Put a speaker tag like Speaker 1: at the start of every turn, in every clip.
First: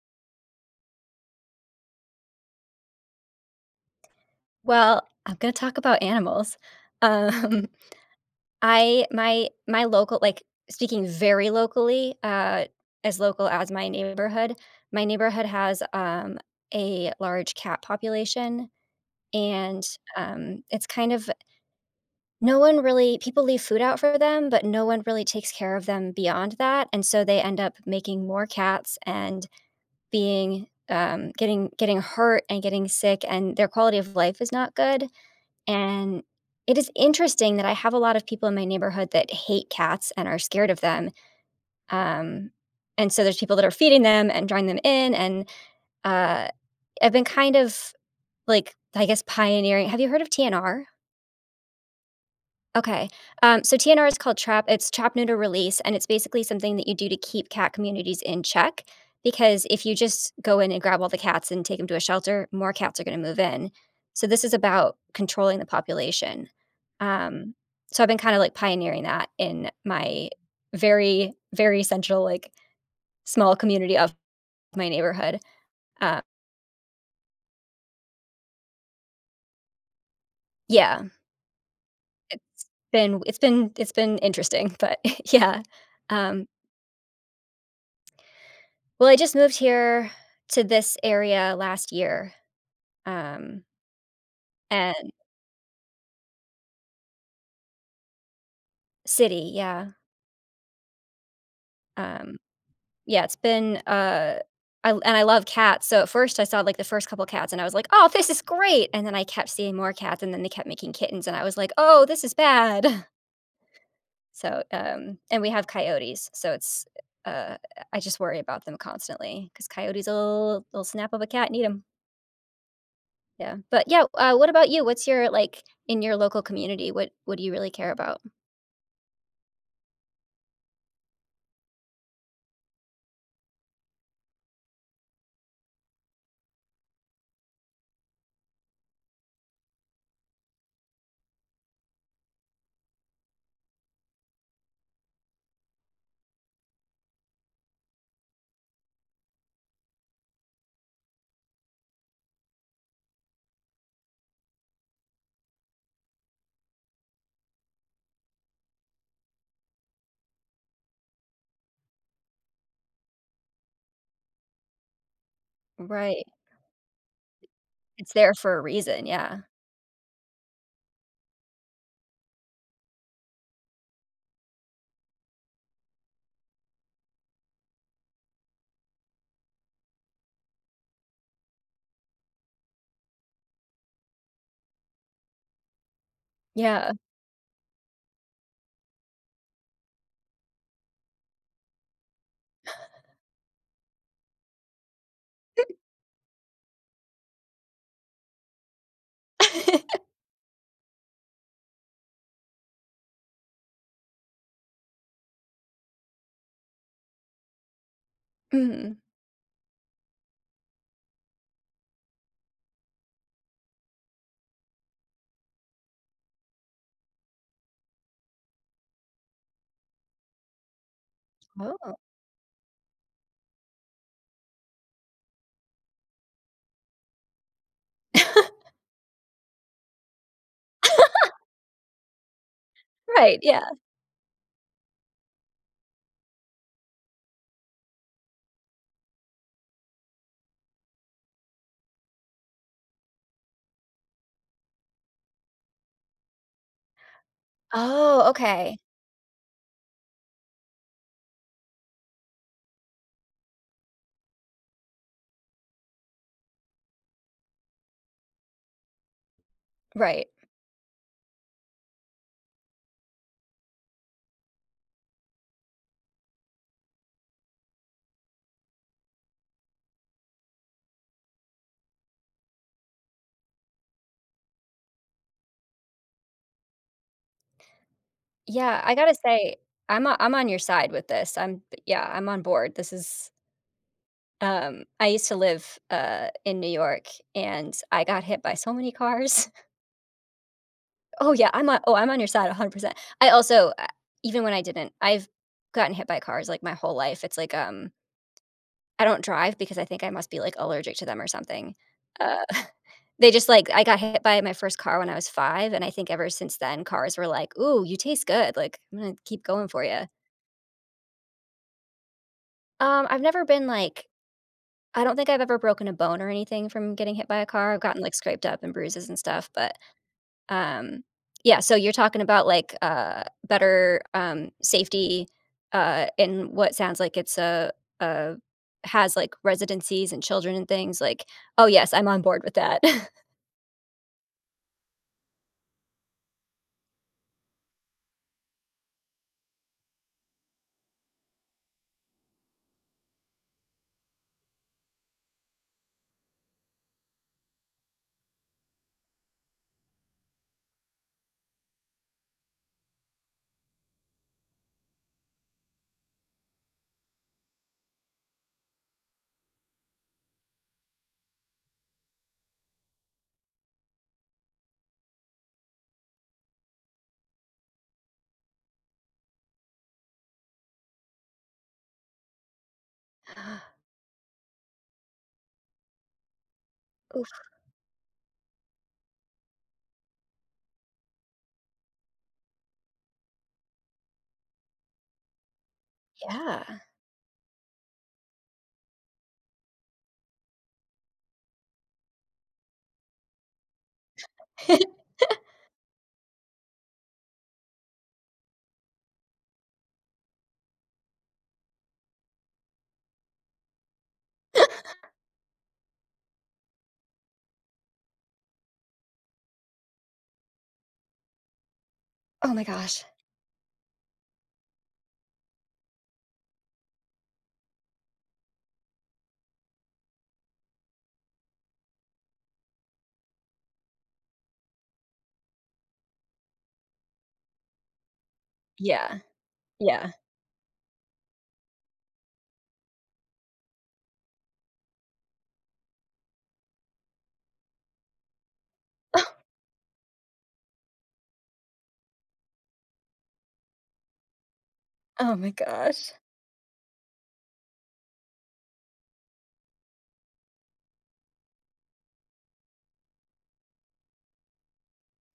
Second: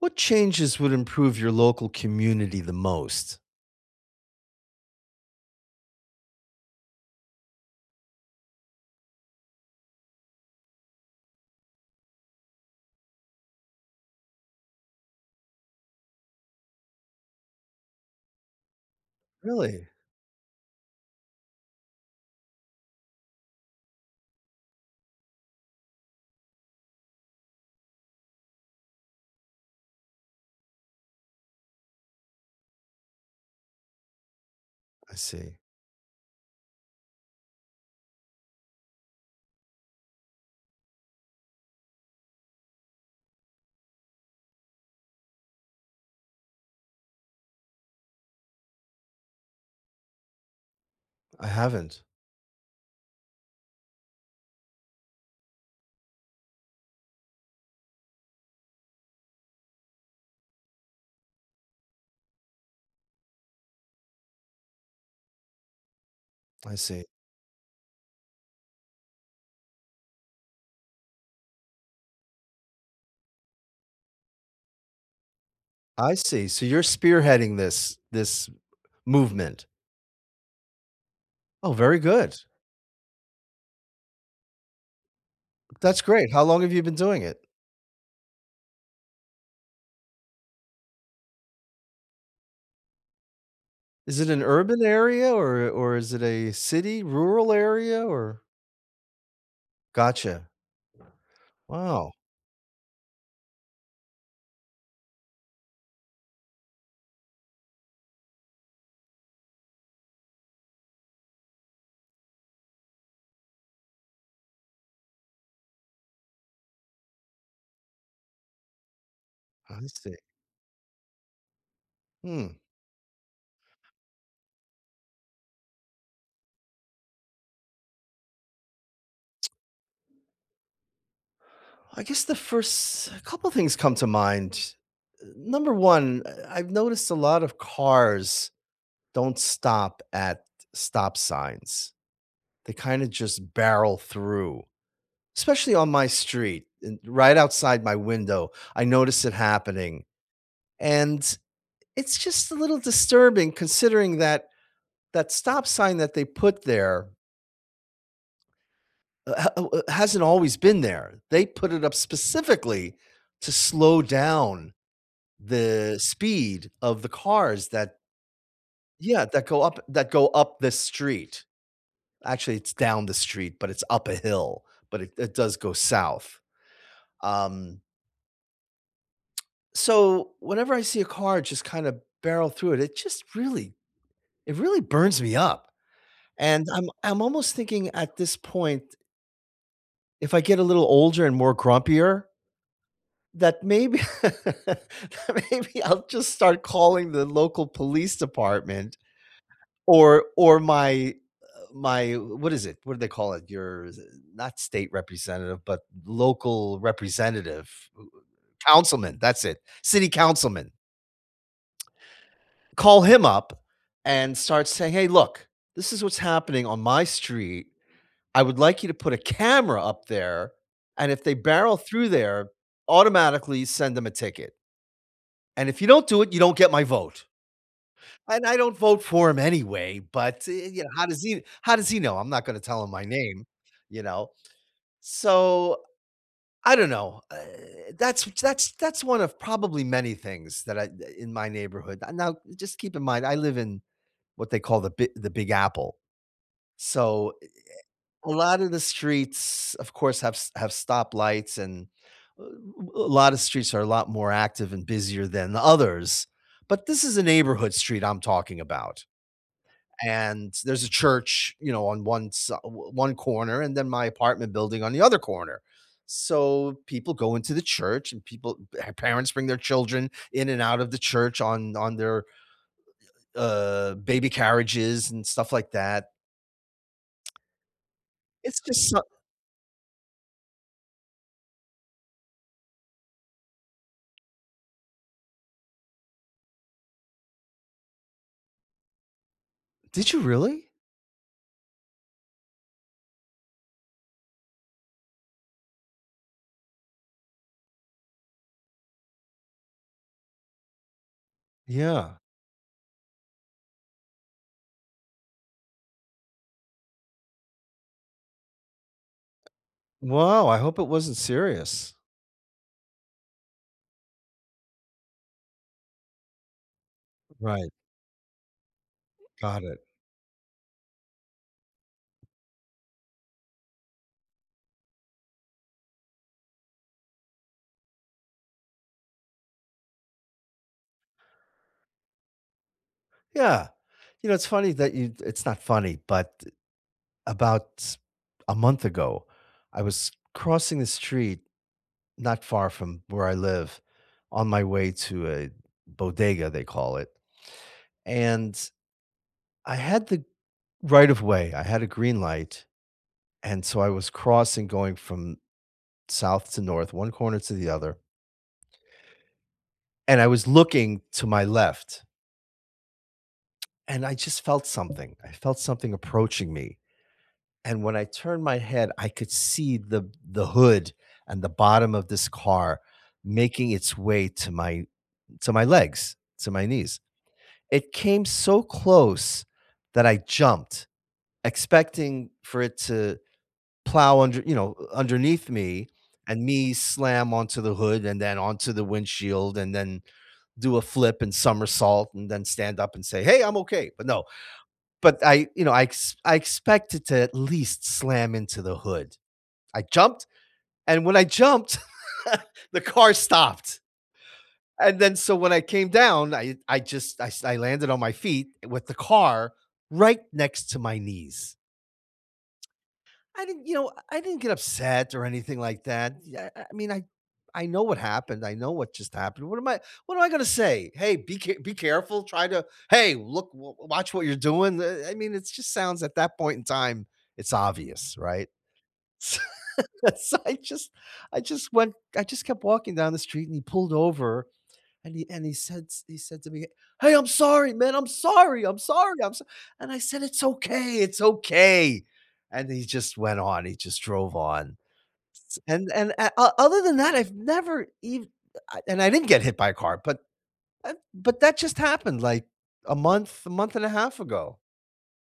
Speaker 1: What changes would improve your local community the most?
Speaker 2: Well, I'm gonna talk about animals. Um, I my my loca like, speaking very locally- uh, as local as my neighborhood- my neighborhood has, um, a large cat population, and,
Speaker 1: Really?
Speaker 2: um, it's kind of no one really people leave food out for them, but no one really takes care of them beyond that, and so, they end up making more cats and being, um, getting getting hurt and getting sick, and their quality of life is not good.
Speaker 1: I see.
Speaker 2: And it is interesting that I have a lot of people in my neighborhood that hate cats and are scared of them. Um, and so, there's people that are feeding them and drawing them in, and, uh, I've been kind of, like, I guess, pioneering Have you heard of TNR?
Speaker 1: I haven't.
Speaker 2: Okay. Um, so, TNR is called trap it's trap, neuter, release, and it's basically something that you do to keep cat communities in check. Because if you just go in and grab all the cats and take 'em to a shelter, more cats are gonna move in. So, this is about controlling the population.
Speaker 1: I see.
Speaker 2: Um, so, I've been kinda, like, pioneering that in my very, very central, like, small community of my neighborhood,
Speaker 1: I
Speaker 2: uh
Speaker 1: see. So, you're spearheading this this movement.
Speaker 2: Yeah.
Speaker 1: Oh, very good.
Speaker 2: It's been it's been it's been interesting but yeah.
Speaker 1: That's great, how
Speaker 2: Um
Speaker 1: long have you been doing it?
Speaker 2: Well, I just moved here to this area last year, um
Speaker 1: Is it an urban
Speaker 2: and
Speaker 1: area, or or is it a city, rural area? Or
Speaker 2: City, yeah.
Speaker 1: Gotcha. Wow.
Speaker 2: Um yeah, it's been, uh I and I love cats so at first I saw, like, the first couple cats and I was like, "Aw, this is great," and then I kept seeing more cats and then they kept making kittens and I was like, "Oh, this is bad." So, um and we have coyotes so it's, uh I just worry about them constantly, 'cause
Speaker 1: I see.
Speaker 2: coyotes'll they'll snap up a cat and eat 'em.
Speaker 1: Mm.
Speaker 2: Yeah, but yeah, uh, what about you? What's your like, in your local community, what what do you really care about?
Speaker 1: I guess the first couple things come to mind, eh, number 1, eh, I've noticed a lot of cars don't stop at stop signs, they kinda just barrel through- especially on my street, and right outside my window, I notice it happening- and it's just a little disturbing considering that that stop sign that they put there eh, h eh, eh, it hasn't always been there, they put it up specifically to slow down the
Speaker 2: Right.
Speaker 1: speed of the cars that
Speaker 2: It's there for a reason,
Speaker 1: Yeah,
Speaker 2: yeah.
Speaker 1: that go up that go up the street- actually, it's down the street, but it's up a hill, but it it does go south. Um So, whenever I see a car just kinda barrel through it, it just really it really burns me up, and I'm
Speaker 2: Yeah.
Speaker 1: I'm almost thinking at this point if I get a little older and more grumpier that mayb maybe I'll just start calling the local police department or or my, uh my w what is it? What do they call it? Your s uh, not state representative, but local representative
Speaker 2: Mhm.
Speaker 1: councilman. That's it, city councilman. Call him up and start saying, "Hey, look, this is what's happening on my street. I would like you to put a camera up there, and if they barrel
Speaker 2: Oh.
Speaker 1: through there, automatically send them a ticket." "And if you don't do it, you don't get my vote." And I don't vote for him anyway, but, eh, you how does he how does he know? I'm not gonna tell him my
Speaker 2: Right,
Speaker 1: name,
Speaker 2: yeah.
Speaker 1: you know? So, I don't know, eh, that's w that's that's one of probably many things that I eh, in my neighborhood. N now just keep in mind, I live in what they call the Bi the Big Apple. So, eh eh
Speaker 2: Oh,
Speaker 1: eh, a lotta
Speaker 2: okay.
Speaker 1: the streets, of course, have s have stoplights, and a a lotta streets are a lot more active and busier than the others, but this is a neighborhood street I'm talking about,
Speaker 2: Right.
Speaker 1: and there's a church, you know, on one si o o one corner and then my apartment building on the other corner. So, people go into the church and people eh, parents bring their children in and out of the church on on their, uh, baby carriages and stuff like that It's
Speaker 2: Yeah,
Speaker 1: just
Speaker 2: I
Speaker 1: so
Speaker 2: gotta say, I’m o I’m on your side with this. I’m yeah, I’m on board. This is um, I used to live, uh, in New York, and I got hit by so many cars.
Speaker 1: Did you really?
Speaker 2: Oh, yeah. I’m on oh, I’m on your side 100%. I also, uh, even when I didn’t I’ve gotten hit by, uh, cars, like, my whole life. It’s like, um I don’t drive because I think I must be, like, allergic to them or something.
Speaker 1: Yeah.
Speaker 2: Uh, they just like I got hit by my 1st car when I was 5, and I think ever since then, cars were like, "Ooh, you taste good. Like, I’m gonna keep going for ya."
Speaker 1: Wow, I hope it wasn't serious.
Speaker 2: Um, I’ve never been, like I don’t think I’ve ever broken a bone or anything from getting hit by a car,
Speaker 1: Right.
Speaker 2: I’ve gotten, like, scraped up and bruises and stuff.
Speaker 1: Got
Speaker 2: But,
Speaker 1: it.
Speaker 2: um Yeah, so you’re talking about, like, uh, better, um, safety, uh, in what sounds like it’s a a has, like, residencies and children and things, like, oh, yes I’m on board with that.
Speaker 1: Yeah. You know, it’s funny that you it’s not funny, but about a month ago, I was crossing the street not far from where I live on my way to a bodega, they call it. And I had the right of way, I had a green light, and so I was crossing going from south to north, one corner to the other and I was looking to my left and I just felt something I felt something approaching me. And when I turned my head, I could see the the hood and the bottom of this car making its way to my to my legs, to my knees.
Speaker 2: Ooh.
Speaker 1: It came so close that I jumped expecting for it to plow under you know, underneath me and me
Speaker 2: Yeah.
Speaker 1: slam onto the hood and then onto the windshield and then do a flip and somersault and then stand up and say, "Hey, I’m okay," but no. But I you know, I ex I expected to at least slam into the hood. I jumped, and when I jumped, the car stopped. And, then so when I came down, I I just I s I landed on my feet with the car right next to my knees.
Speaker 2: Oh my gosh.
Speaker 1: I didn't, you know, I didn't get upset or anything like that. Yeah, eh, I mean, I I know what happened, I know what just happened, what am I what am I gonna say? "Hey. Be ca be careful. Try to Hey! Look, w watch what you're doing." Eh eh I mean, it just sounds, at that point in time it's obvious, right?
Speaker 2: Yeah.
Speaker 1: S
Speaker 2: Yeah.
Speaker 1: So, I just I just went I just kept walking down the street and he pulled over and he and he said s he said to me, "Hey, I'm sorry, man. I'm sorry, I'm sorry,
Speaker 2: Oh.
Speaker 1: I'm so" And, I said, "It's okay, it's okay!" And he just went on. He just drove on.
Speaker 2: Oh my
Speaker 1: S and and
Speaker 2: gosh.
Speaker 1: a o other than that, I've never ev uh I and I didn't get hit by a car, but, eh but that just happened, like, a month a month and a half ago.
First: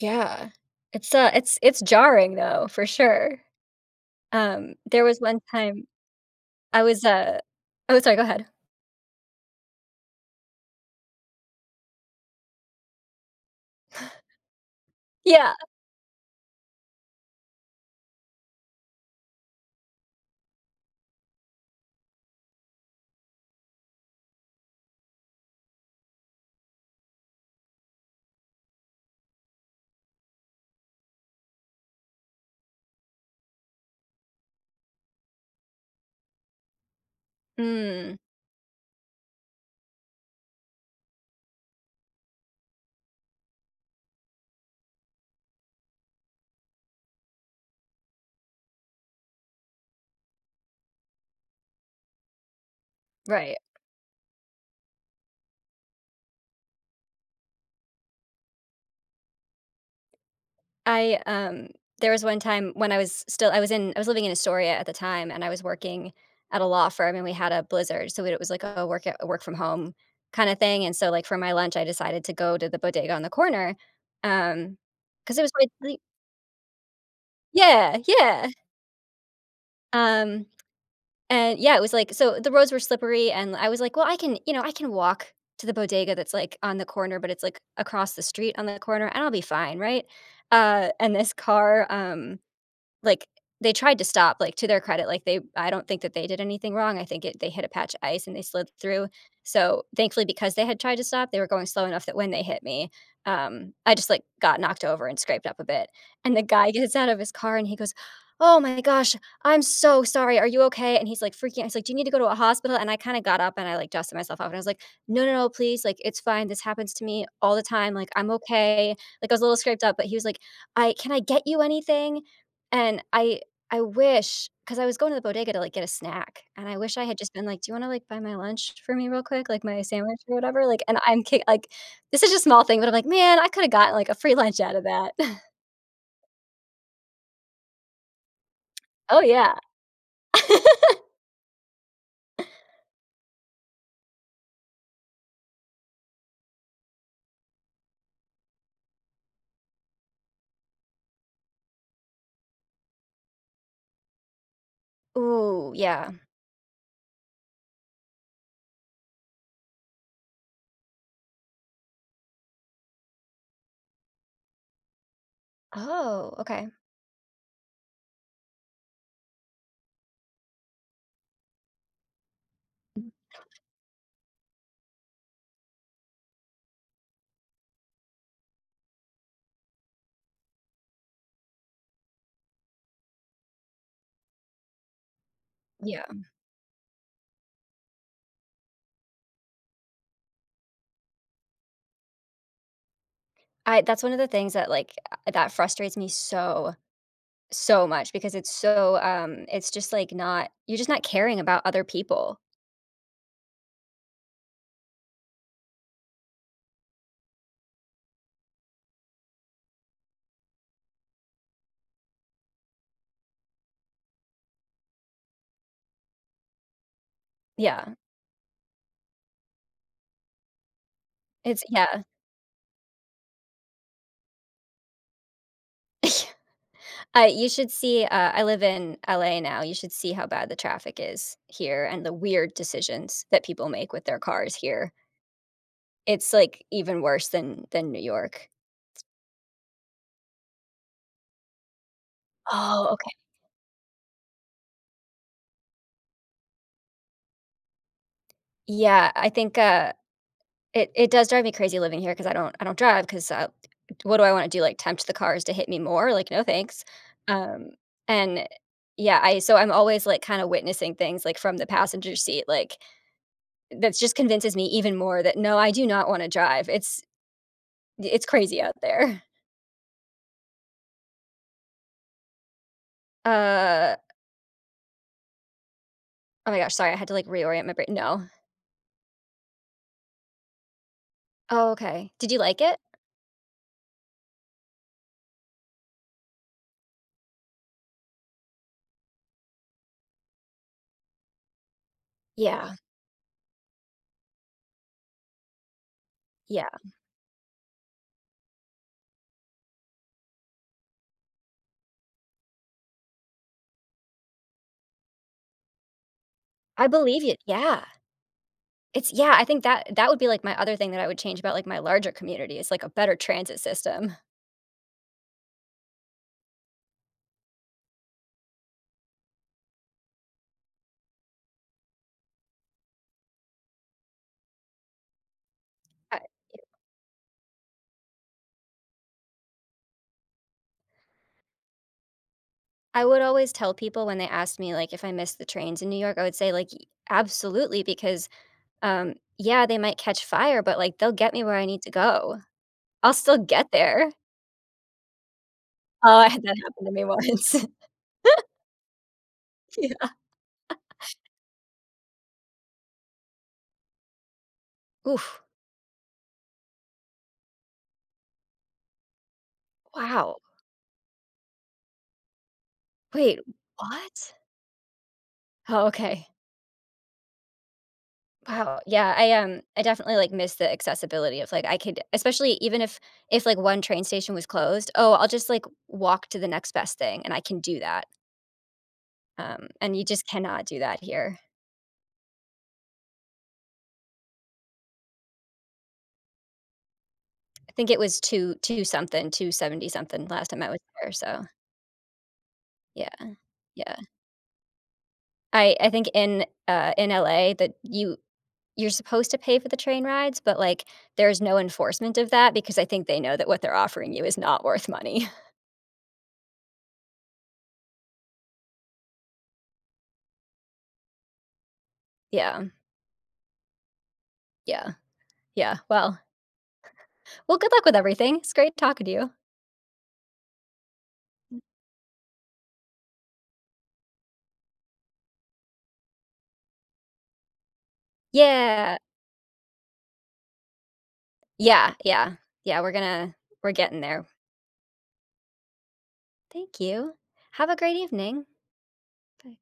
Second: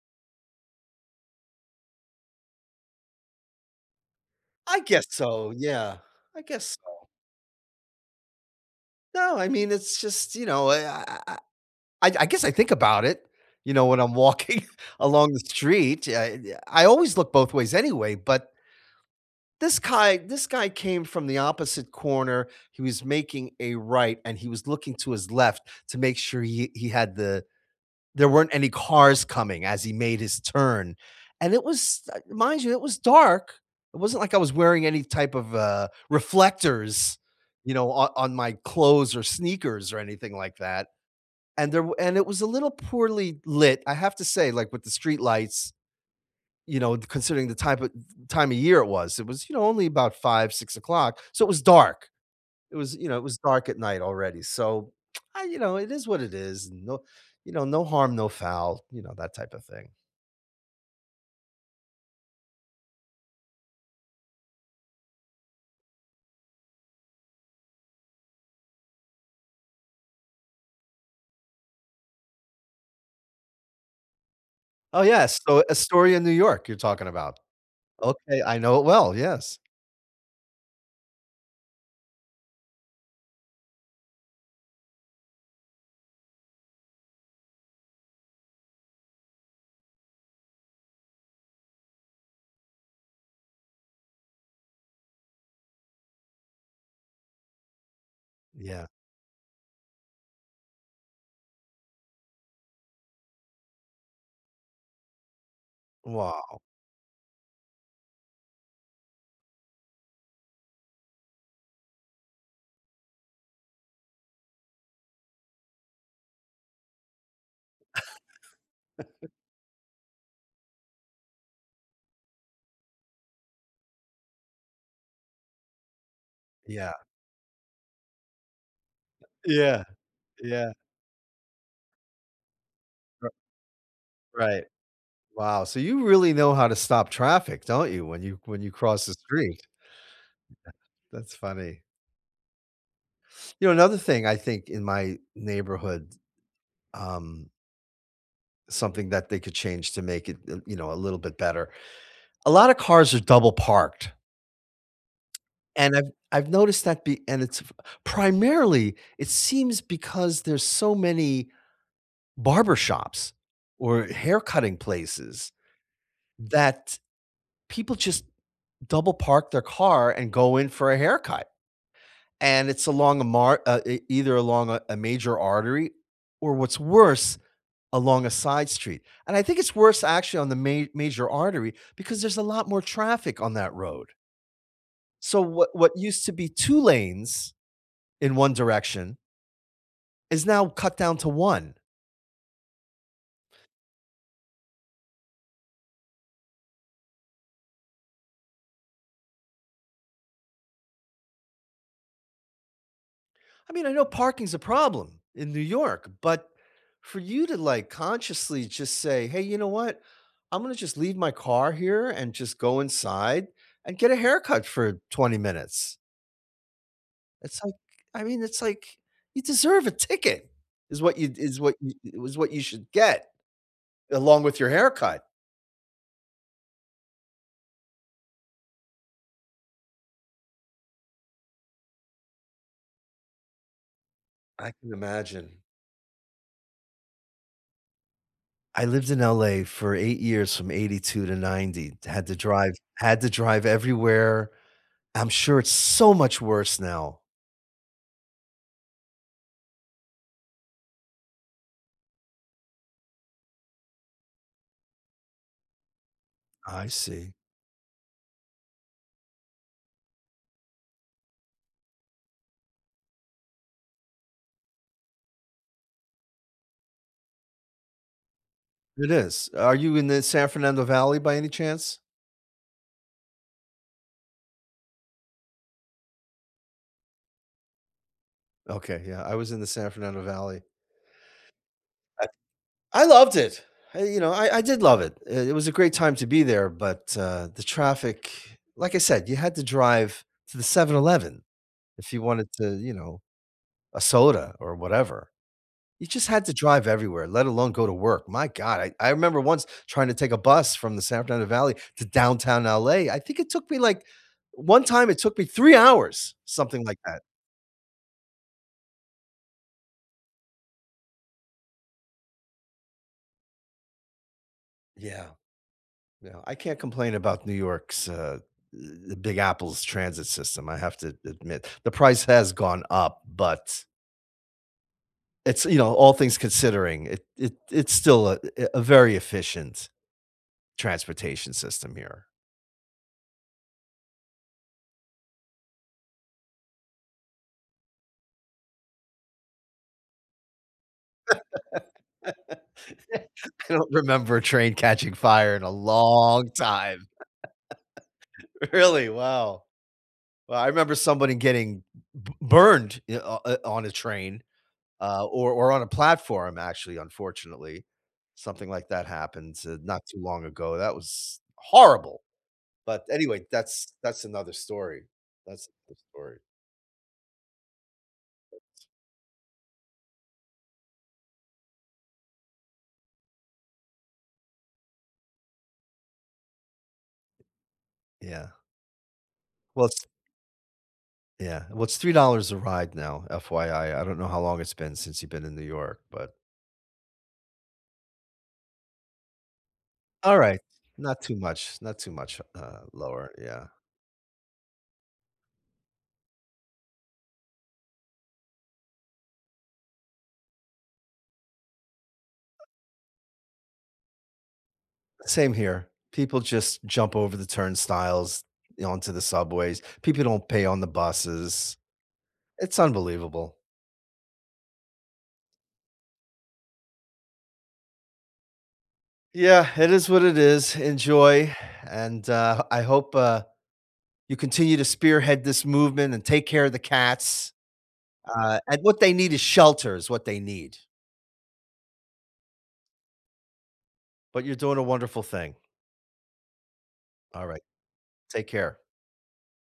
Speaker 2: Yeah. It's, uh, it's it's jarring, though, for sure. Um,
Speaker 1: I
Speaker 2: there
Speaker 1: guess
Speaker 2: was one
Speaker 1: so.
Speaker 2: time
Speaker 1: Yeah. I guess
Speaker 2: I was,
Speaker 1: so.
Speaker 2: uh Oh, sorry, go ahead.
Speaker 1: No. I mean, it's just you know, eh, I I I I I guess I think about it, you know, when I'm walking along the
Speaker 2: Yeah.
Speaker 1: street. I always look both ways anyway, but this guy this guy came from the opposite corner, he was making a right and he was looking to his left to make sure he he had the there weren't any cars coming as he made his turn- and it was, uh mind you, it was dark, it wasn't like I was wearing any type of, uh, reflectors, you know, o
Speaker 2: Mm.
Speaker 1: on my clothes or sneakers or anything like that- and there and it was a little poorly lit, I have to say, like, with the street lights you know, considering the type o th time of year it was; it was, you know, only about 5:00, 6:00 so it was dark- it was, you know, it was
Speaker 2: Right.
Speaker 1: dark at night already- so, uh, you know, it is what it is, and no you know, no harm, no foul, you know, that type of thing.
Speaker 2: I, um there was one time when I was s still I was in I was living in Astoria at the time, and I was working at a law firm, and we had a blizzard- so weird it was like a work at work-from-home-kinda thing- and so, like, for my lunch, I decided to go to the bodega on the corner, um,
Speaker 1: Oh,
Speaker 2: 'cause
Speaker 1: yes.
Speaker 2: it was
Speaker 1: So,
Speaker 2: quite le
Speaker 1: Astoria in New York, you're talking about.
Speaker 2: Yeah.
Speaker 1: Okay.
Speaker 2: Yeah.
Speaker 1: I know it well, yes.
Speaker 2: Um, and yeah, it was, like so the roads were slippery, and I was, like, "Well, I can, you know I can walk to the bodega, that's, like, on the corner, but it's, like, across the street on the corner, I'll be fine, right?" Uh, and this car, um, like they tried to stop, like, to their credit, like, they I don't think that they did anything wrong. I think it they hit a patch of ice and they slid
Speaker 1: Yeah.
Speaker 2: through. So, thankfully, because they had tried to stop, they were going slow enough that when they hit me, um, I just like, got knocked over and scraped up a bit. And the
Speaker 1: Wow.
Speaker 2: guy gets out of his car and he goes, "Oh my gosh. I'm so sorry. Are you okay?" And he's like, freaking he's like, "Do you need to go to a hospital?" And I kinda got up and I, like, dusted myself off, and I was like, "No, no, no, please, like, it's fine. This happens to me all the time. Like, I'm okay." Like, I was a little scraped up, but he was like, "I can I get you anything?" And I I wish 'cause I was going to the bodega to, like, get a snack and I
Speaker 1: Yeah.
Speaker 2: wish I had just been like, "Do you wanna, like, buy my lunch for me real quick? Like, my
Speaker 1: Yeah.
Speaker 2: sandwich or whatever?"
Speaker 1: Yeah.
Speaker 2: Like, and I'm k like, it's just a small thing, but I'm like,
Speaker 1: Ri
Speaker 2: "Man, I could've got, like, a free lunch
Speaker 1: Right.
Speaker 2: out of that."
Speaker 1: Wow, so you really know how to stop traffic, don't you? When you when you cross the
Speaker 2: Oh, yeah.
Speaker 1: street. Yeah, that's funny. You know, another thing I think in my neighborhood, um something that they could change to make it, uh, you know, a little bit better. A lotta cars are double-parked.
Speaker 2: Ooh,
Speaker 1: And I've
Speaker 2: yeah.
Speaker 1: I've noticed that the and it's f primarily, it seems because there's so many barber shops or hair cutting places
Speaker 2: Oh, okay.
Speaker 1: that people just double-park their car and go in for a haircut. And it's along a mar uh, e either along a a major artery or what's worse, along a side street. And I think it's worse, actually, on the ma major artery because there's a lot more traffic on that road. So what what
Speaker 2: Yeah.
Speaker 1: used to be 2 lanes in 1 direction is now cut down to 1.
Speaker 2: I that's one of the things that, like, uh, that frustrates me so so much because it's so, um it's just like not you're just not caring about other people.
Speaker 1: I mean, I know parking's a problem in New York, but for you to like consciously just say, "Hey, you know what? I'm gonna just leave my car here and just go inside and get a haircut for 20 minutes." It's like
Speaker 2: Yeah.
Speaker 1: I mean, it's like, "You deserve a ticket is what you is
Speaker 2: It's
Speaker 1: what you
Speaker 2: yeah.
Speaker 1: i w is what you should get, along with your haircut."
Speaker 2: I you should see uh, I live in LA now, you should see how bad the traffic is here and the weird decisions that people make with their cars
Speaker 1: I
Speaker 2: here.
Speaker 1: can imagine.
Speaker 2: It's, like, even worse than than New York.
Speaker 1: I lived in LA for 8 years from '82 to '90. I had to drive
Speaker 2: Oh, okay.
Speaker 1: had to drive everywhere. I'm sure it's so much worse now.
Speaker 2: Yeah, I think, uh, it it does drive me crazy living here 'cause I don't I don't drive 'cause, uh, what do I wanna do? Like, tempt the cars to hit me more? Like, "No, thanks."
Speaker 1: I see.
Speaker 2: Um, and yeah, I so I'm always, like, kinda witnessing things, like, from the passenger seat, like, that's just convinces me even more that, no, I do not wanna drive. It's it's crazy out there.
Speaker 1: It is, are you in the San Fernando Valley by any chance?
Speaker 2: Uh Oh, my gosh, sorry. I had to, like, reorient my br No.
Speaker 1: Okay, yeah, I was in the San Fernando Valley.
Speaker 2: Oh, okay.
Speaker 1: I
Speaker 2: Did you like it?
Speaker 1: I loved it. You know, I I did love it, i it was a great time to be there but, uh, the traffic, like I said, you had to drive to the 7-Eleven, if you wanted to,
Speaker 2: Yeah.
Speaker 1: you know a soda or whatever. You just had to
Speaker 2: Yeah.
Speaker 1: drive everywhere, let alone go to work; my god, I I remember once trying to take a bus from the San Fernando Valley to Downtown LA, I think it took me like one time it took me 3 hours, something
Speaker 2: I
Speaker 1: like that.
Speaker 2: believe it, yeah. It's yeah, I think that that would be, like, my other thing that I would change about, like, my larger community is, like, a better transit system.
Speaker 1: Yeah. Yeah, I can't complain about New York's, uh, eh, Big Apple's transit system, I have to admit The price has gone up, but it's, you know all
Speaker 2: I
Speaker 1: things
Speaker 2: yeah
Speaker 1: considering, it it it's still a eh a very efficient transportation system here.
Speaker 2: I would always tell people when they ask me, like, if I miss the trains in New York, I would say, like, "Y absolutely, because, um, yeah, they might catch fire, but, like, they'll get me where I need to go. I'll still get
Speaker 1: I don't
Speaker 2: there."
Speaker 1: remember a train catching fire in a
Speaker 2: Oh, I had
Speaker 1: long
Speaker 2: that happen to me
Speaker 1: time.
Speaker 2: once.
Speaker 1: Really? Wow.
Speaker 2: Yeah.
Speaker 1: Well, I remember somebody getting b b burned i on i on a train, uh,
Speaker 2: Oof.
Speaker 1: or or on a platform actually, unfortunately. Something like that happened, eh, not too
Speaker 2: Wow.
Speaker 1: long ago, that was horrible. But,
Speaker 2: Wait.
Speaker 1: anyway, that's that's
Speaker 2: What?
Speaker 1: another story. That's
Speaker 2: Oh,
Speaker 1: another
Speaker 2: okay.
Speaker 1: story.
Speaker 2: Wow, yeah, I, um I definitely, like, miss the accessibility of, like I could especially even if if, like, 1 train station was closed. "Oh, I'll just, like, walk to the next best thing," and I can do that.
Speaker 1: Yeah.
Speaker 2: Um,
Speaker 1: Well,
Speaker 2: and you
Speaker 1: s
Speaker 2: just cannot do that here.
Speaker 1: Yeah, well, it's $3.00 a ride now, FYI. I don't know how long it's been since you've been in New York, but
Speaker 2: I think it was two two something, two seventy something last
Speaker 1: Alright.
Speaker 2: time I was there,
Speaker 1: Not too
Speaker 2: so
Speaker 1: much not too much, uh,
Speaker 2: Yeah,
Speaker 1: lower, yeah.
Speaker 2: yeah. I I think in uh, in LA that you you're supposed to pay for the train rides, but, like, there's no enforcement of that because I think they know that what they're offering you is not worth money.
Speaker 1: Same here. People just jump over the turnstiles onto the subways. People don't pay on the buses.
Speaker 2: Yeah.
Speaker 1: It's unbelievable.
Speaker 2: Yeah, yeah. Well well, good luck with everything. It's great talking to you.
Speaker 1: Yeah, it is what it is. Enjoy and, uh, I hope, uh, you continue to spearhead this movement and take care of the cats. Uh, and
Speaker 2: Yeah.
Speaker 1: what they need is shelter is what they need.
Speaker 2: Yeah, yeah, yeah. We're gonna we're getting there.
Speaker 1: But you're doing a wonderful thing.
Speaker 2: Thank you.
Speaker 1: Alright.
Speaker 2: Have a great evening.
Speaker 1: Take care.
Speaker 2: Bye.